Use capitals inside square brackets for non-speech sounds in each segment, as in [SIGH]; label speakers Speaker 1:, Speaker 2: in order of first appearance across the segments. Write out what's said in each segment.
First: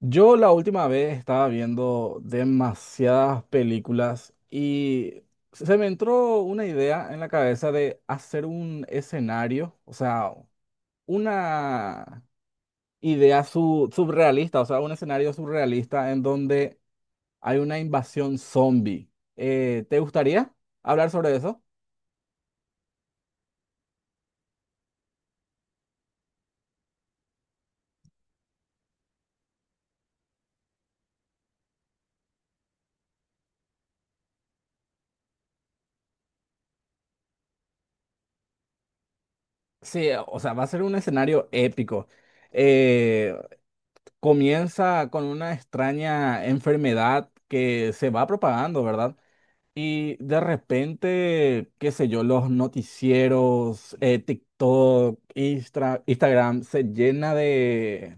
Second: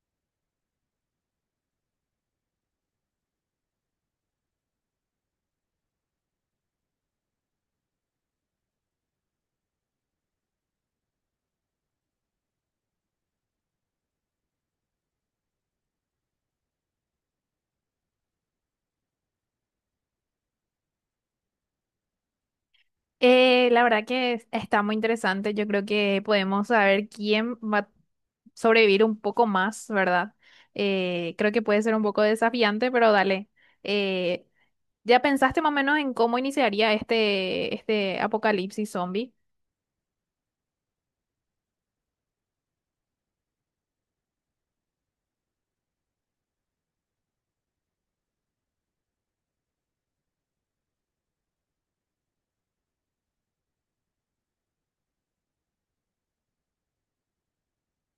Speaker 1: Yo la última vez estaba viendo demasiadas películas y se me entró una idea en la cabeza de hacer un escenario, o sea, una idea surrealista, o sea, un escenario surrealista en donde hay una invasión zombie. ¿te gustaría hablar sobre eso?
Speaker 2: La verdad que está muy interesante. Yo creo que podemos saber quién va a sobrevivir un poco más, ¿verdad? Creo que puede ser un poco desafiante, pero dale. Eh, ¿Ya pensaste más o menos en cómo iniciaría este apocalipsis zombie?
Speaker 1: Sí, o sea, va a ser un escenario épico. Eh, Comienza con una extraña enfermedad que se va propagando, ¿verdad? Y de repente, qué sé yo, los noticieros, TikTok, Instagram, se llena de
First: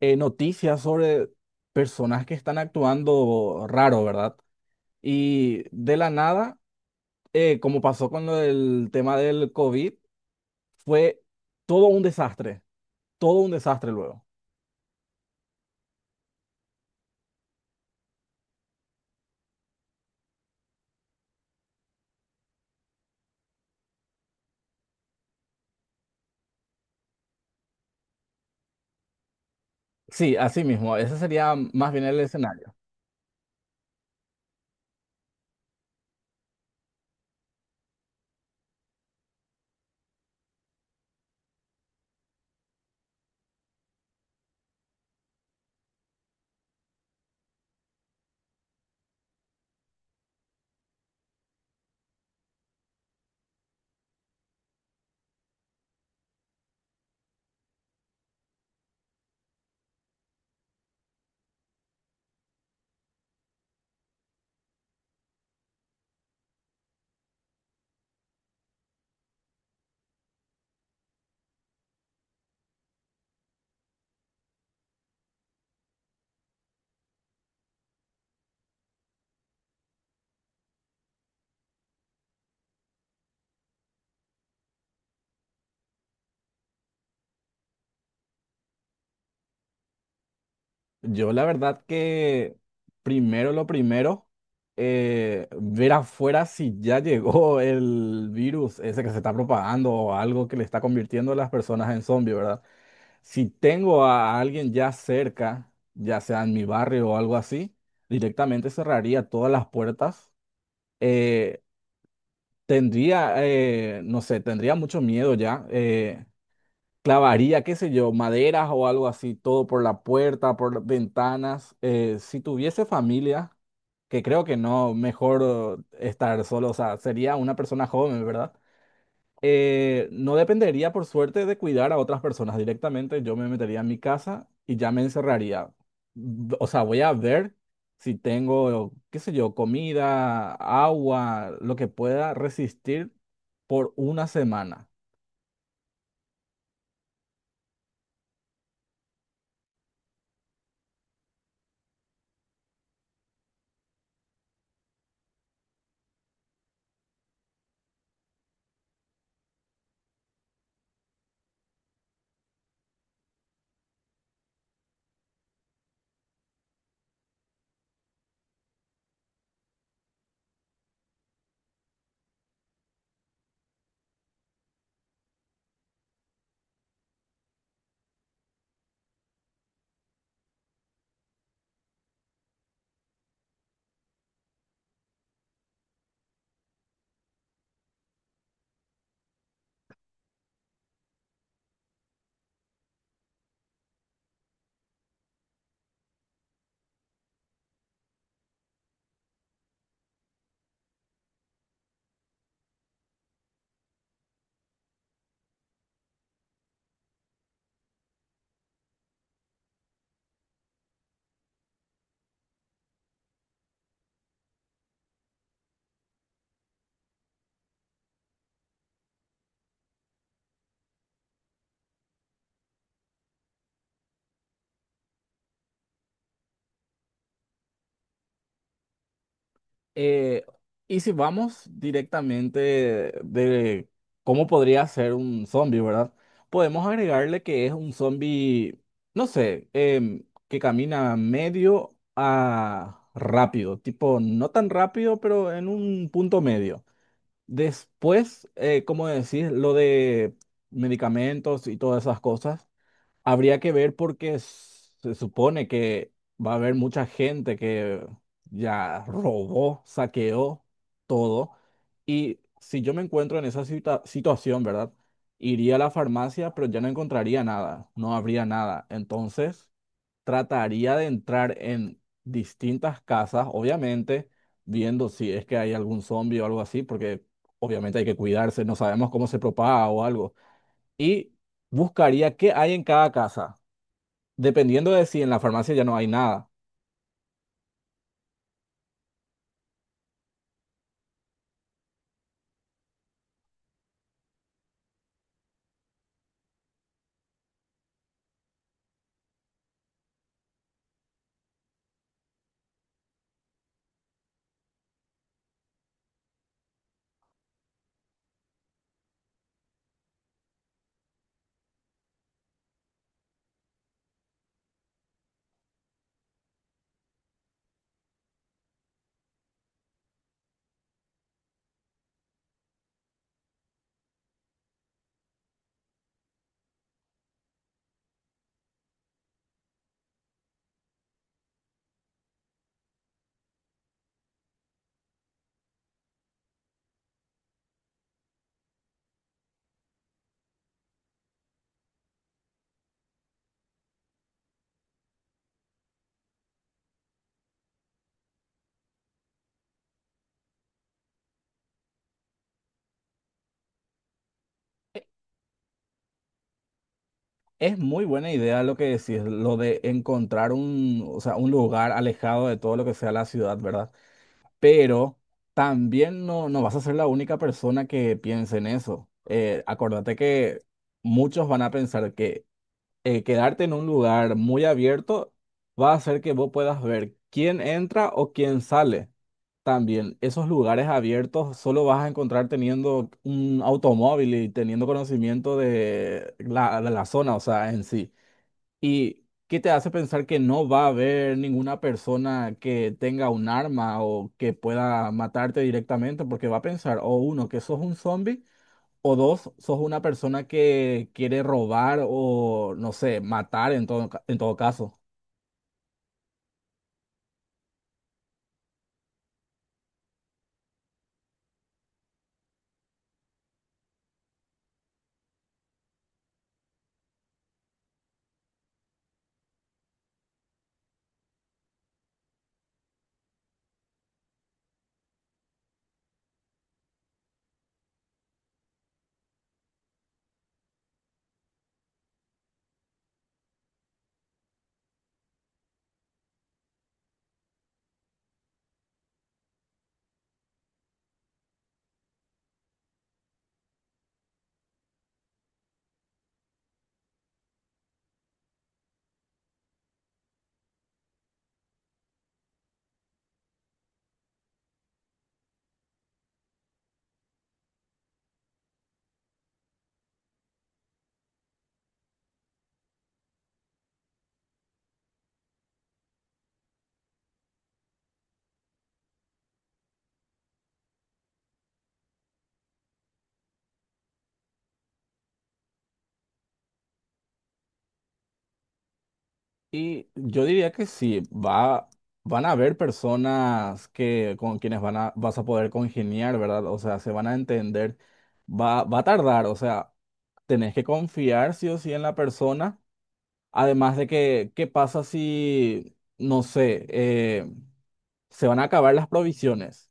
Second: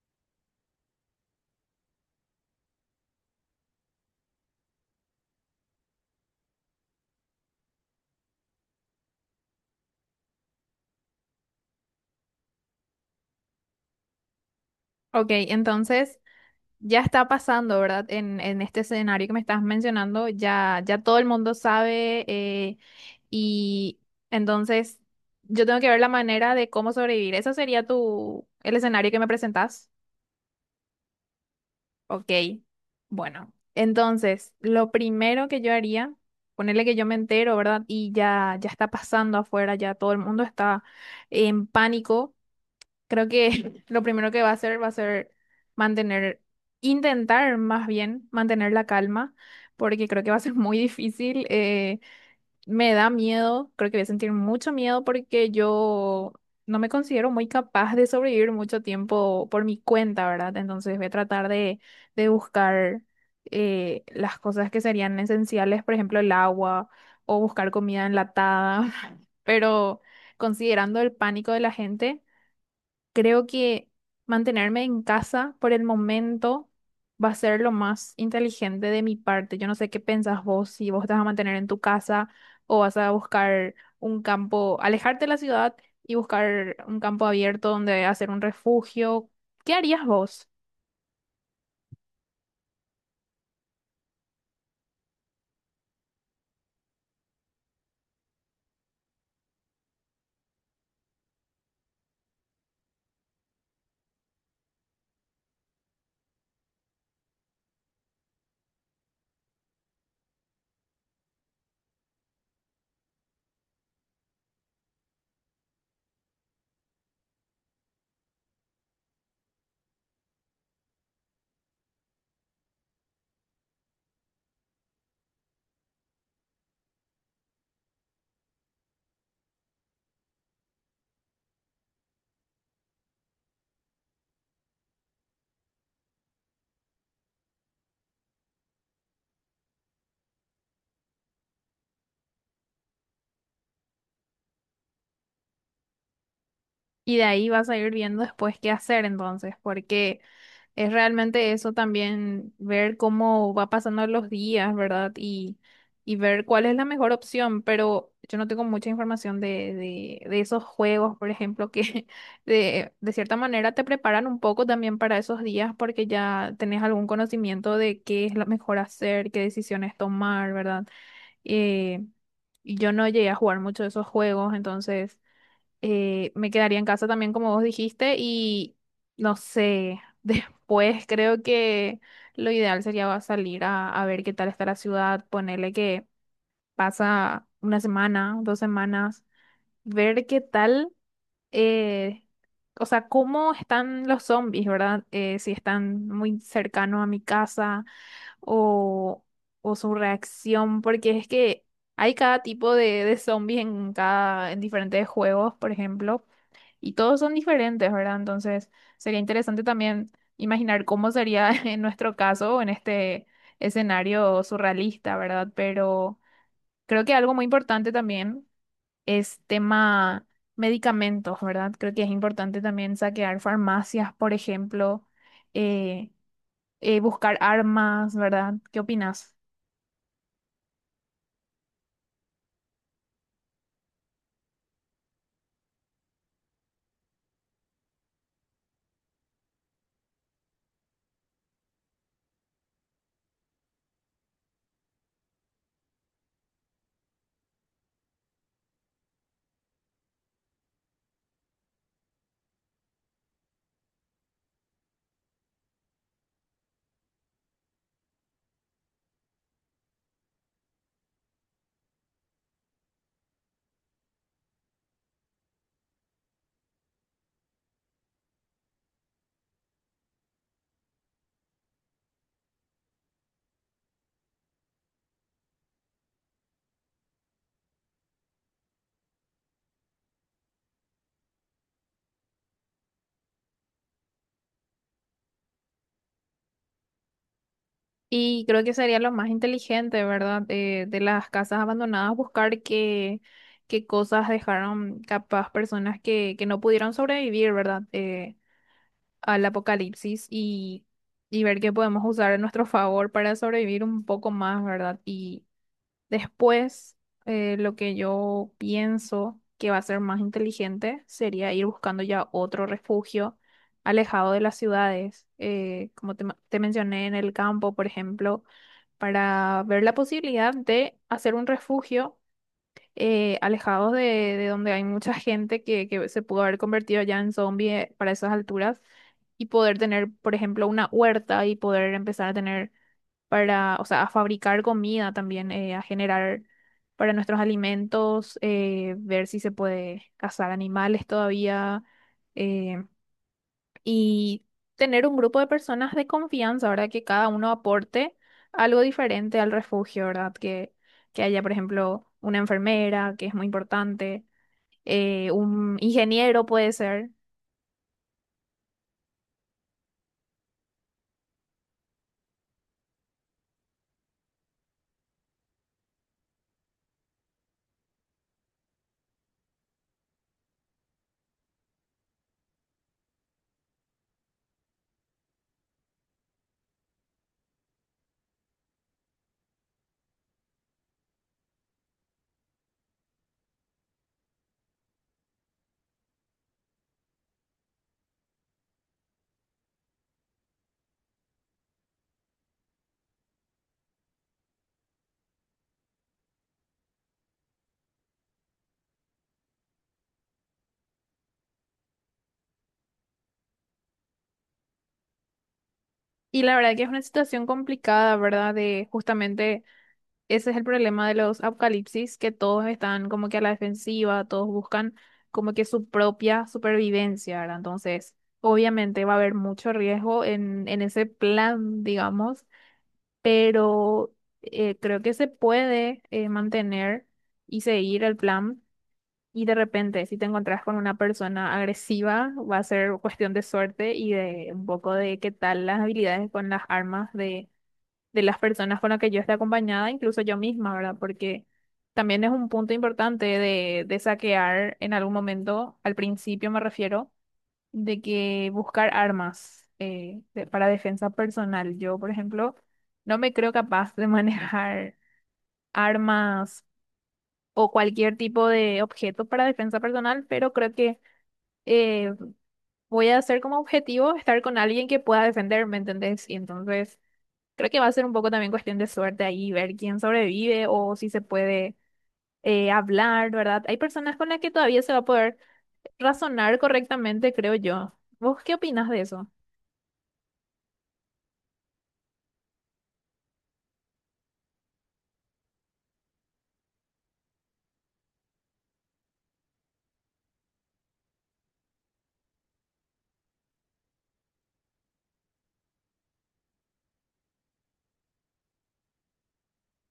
Speaker 1: noticias sobre personas que están actuando raro, ¿verdad? Y de la nada, como pasó con lo del tema del COVID, fue todo un desastre, todo un desastre luego.
Speaker 2: Ok, entonces ya está pasando, ¿verdad? En este escenario que me estás mencionando, ya todo el mundo sabe, y entonces yo tengo que ver la manera de cómo sobrevivir. ¿Eso sería tu, el escenario que me presentas?
Speaker 1: Sí, así mismo, ese sería más bien el
Speaker 2: Ok,
Speaker 1: escenario.
Speaker 2: bueno. Entonces, lo primero que yo haría, ponerle que yo me entero, ¿verdad? Y ya está pasando afuera, ya todo el mundo está en pánico. Creo que [LAUGHS] lo primero que va a hacer va a ser mantener, intentar más bien mantener la calma, porque creo que va a ser muy difícil. Me da miedo, creo que voy a sentir mucho miedo porque yo no me considero muy capaz de sobrevivir mucho tiempo por mi cuenta, ¿verdad? Entonces voy a tratar de buscar las cosas que serían esenciales, por ejemplo, el agua o buscar comida enlatada, [LAUGHS] pero considerando el pánico de la gente. Creo que mantenerme en casa por el momento va a ser lo más inteligente de mi parte. Yo no sé qué pensás vos, si vos te vas a mantener en tu casa o vas a buscar un campo, alejarte de la ciudad y buscar un campo abierto donde hacer un refugio. ¿Qué harías vos?
Speaker 1: Yo la verdad que primero lo primero, ver afuera si ya llegó el virus ese que se está propagando o algo que le está convirtiendo a las personas en zombies, ¿verdad? Si tengo a alguien ya cerca, ya sea en mi barrio o algo así, directamente cerraría todas las puertas. Eh, Tendría, no sé, tendría mucho miedo ya. Clavaría, qué sé yo, maderas o algo así, todo por la puerta, por las ventanas. Si tuviese familia, que creo que no, mejor estar solo, o sea, sería una persona joven, ¿verdad? No dependería, por suerte, de cuidar a otras personas directamente. Yo me metería en mi casa y ya me encerraría. O sea, voy a ver si tengo, qué sé yo, comida, agua, lo que pueda resistir por una semana.
Speaker 2: Y de ahí vas a ir viendo después qué hacer entonces, porque... es realmente eso también, ver cómo va pasando los días, ¿verdad? Y ver cuál es la mejor opción, pero yo no tengo mucha información de esos juegos, por ejemplo, que [LAUGHS] de cierta manera te preparan un poco también para esos días porque ya tenés algún conocimiento de qué es lo mejor hacer, qué decisiones tomar, ¿verdad? Eh, y yo no llegué a jugar mucho de esos juegos, entonces me quedaría en casa también, como vos dijiste, y no sé, [LAUGHS] después creo que lo ideal sería salir a ver qué tal está la ciudad, ponerle que pasa una semana, dos semanas, ver qué tal, eh, o sea, cómo están los zombies, ¿verdad? Si están muy cercanos a mi casa o, o su reacción, porque es que hay cada tipo de zombies en cada, en diferentes juegos, por ejemplo, y todos son diferentes, ¿verdad? Entonces, sería interesante también imaginar cómo sería [LAUGHS] en nuestro caso, en este escenario surrealista, ¿verdad? Pero creo que algo muy importante también es tema medicamentos, ¿verdad? Creo que es importante también saquear farmacias, por ejemplo, eh, buscar armas, ¿verdad? ¿Qué opinas?
Speaker 1: Eh, y si vamos directamente de cómo podría ser un zombie, ¿verdad? Podemos agregarle que es un zombie, no sé, que camina medio a rápido, tipo no tan rápido, pero en un punto medio. Después, como decís, lo de medicamentos y todas esas cosas. Habría que ver porque se supone que va a haber mucha gente que ya robó, saqueó todo. Y si yo me encuentro en esa situación, ¿verdad? Iría a la farmacia, pero ya no encontraría nada, no habría nada. Entonces, trataría de entrar en distintas casas, obviamente, viendo si es que hay algún zombie o algo así, porque obviamente hay que cuidarse, no sabemos cómo se propaga o algo. Y buscaría qué hay en cada casa, dependiendo de si en la farmacia ya no hay nada.
Speaker 2: Y creo que sería lo más inteligente, ¿verdad? De las casas abandonadas, buscar qué, qué cosas dejaron capaz personas que no pudieron sobrevivir, ¿verdad? Al apocalipsis y ver qué podemos usar a nuestro favor para sobrevivir un poco más, ¿verdad? Y después, lo que yo pienso que va a ser más inteligente sería ir buscando ya otro refugio alejado de las ciudades. Como te te mencioné en el campo, por ejemplo, para ver la posibilidad de hacer un refugio alejados de donde hay mucha gente que se pudo haber convertido ya en zombie para esas alturas y poder tener, por ejemplo, una huerta y poder empezar a tener para, o sea, a fabricar comida también, a generar para nuestros alimentos, ver si se puede cazar animales todavía. eh, y tener un grupo de personas de confianza, ¿verdad? Que cada uno aporte algo diferente al refugio, ¿verdad? Que haya, por ejemplo, una enfermera, que es muy importante,
Speaker 1: E-
Speaker 2: un ingeniero puede ser.
Speaker 1: Es muy buena idea lo que decís, lo de encontrar un, o sea, un lugar alejado de todo lo que sea la ciudad, ¿verdad? Pero también no, no vas a ser la única persona que piense en eso. Acordate que muchos van a pensar que quedarte en un lugar muy abierto va a hacer que vos puedas ver quién entra o quién sale. También esos lugares abiertos solo vas a encontrar teniendo un automóvil y teniendo conocimiento de la zona, o sea, en sí. ¿Y qué te hace pensar que no va a haber ninguna persona que tenga un arma o que pueda matarte directamente? Porque va a pensar, o uno, que sos un zombie o dos, sos una persona que quiere robar o, no sé, matar en todo, en todo caso.
Speaker 2: Y la verdad que es una situación complicada, ¿verdad? De justamente ese es el problema de los apocalipsis, que todos están como que a la defensiva, todos buscan como que su propia supervivencia, ¿verdad? Entonces, obviamente va a haber mucho riesgo en ese plan, digamos, pero creo que se puede mantener y seguir el plan. Y de repente, si te encontrás con una persona agresiva, va a ser cuestión de suerte y de un poco de qué tal las habilidades con las armas de las personas con las que yo esté acompañada, incluso yo misma, ¿verdad? Porque también es un punto importante de saquear en algún momento, al principio me refiero de que buscar armas para defensa personal. Yo, por ejemplo, no me creo capaz de [LAUGHS] manejar armas o cualquier tipo de objeto para defensa personal, pero creo que eh, voy a hacer como objetivo estar con alguien que pueda defenderme, ¿entendés? Y entonces creo que va a ser un poco también cuestión de suerte ahí, ver quién sobrevive o si se puede hablar, ¿verdad? Hay personas con las que todavía se va a poder razonar correctamente, creo yo. ¿Vos qué opinas de eso?
Speaker 1: Y yo diría que sí, va, van a haber personas que, con quienes van a, vas a poder congeniar, ¿verdad? O sea, se van a entender. Va, va a tardar, o sea, tenés que confiar sí o sí en la persona. Además de que, ¿qué pasa si, no sé, se van a acabar las provisiones?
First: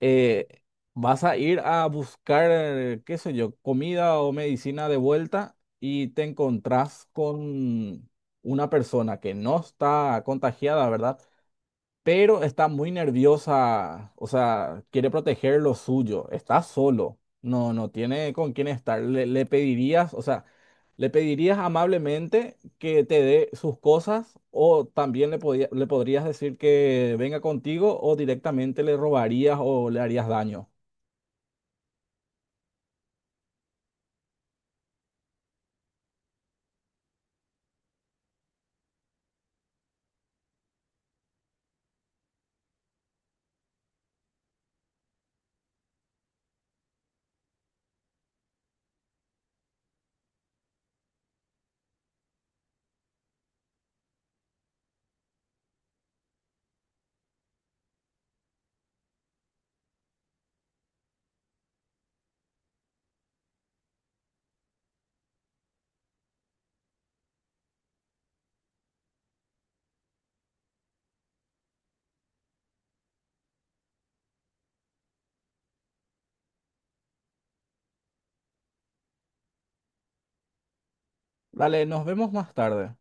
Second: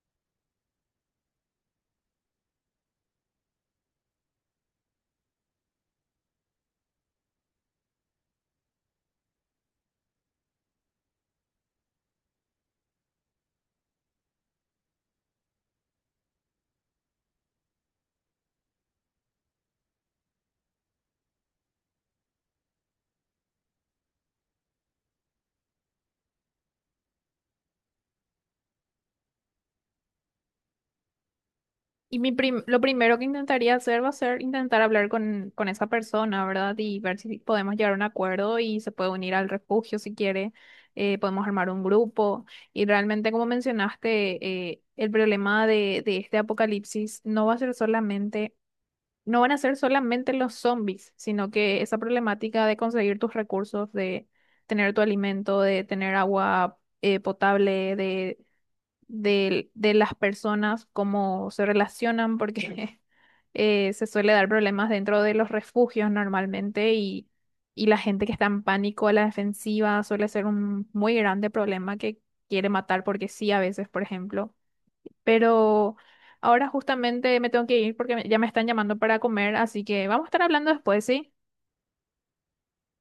Speaker 1: eh, Vas a ir a buscar, qué sé yo, comida o medicina de vuelta y te encontrás con una persona que no está contagiada, ¿verdad? Pero está muy nerviosa, o sea, quiere proteger lo suyo, está solo, no, no tiene con quién estar. Le pedirías, o sea, le pedirías amablemente que te dé sus cosas o también le, le podrías decir que venga contigo o directamente le robarías o le harías daño.
Speaker 2: Y mi lo primero que intentaría hacer va a ser intentar hablar con esa persona, ¿verdad? Y ver si podemos llegar a un acuerdo y se puede unir al refugio si quiere. Podemos armar un grupo. Y realmente, como mencionaste, el problema de este apocalipsis no va a ser solamente, no van a ser solamente los zombies, sino que esa problemática de conseguir tus recursos, de tener tu alimento, de tener agua, potable, de las personas, cómo se relacionan, porque [LAUGHS] se suele dar problemas dentro de los refugios normalmente y la gente que está en pánico a la defensiva suele ser un muy grande problema que quiere matar porque sí, a veces, por ejemplo. Pero ahora justamente me tengo que ir porque ya me están llamando para comer, así que vamos a estar hablando después, ¿sí?
Speaker 1: Dale, nos vemos más tarde.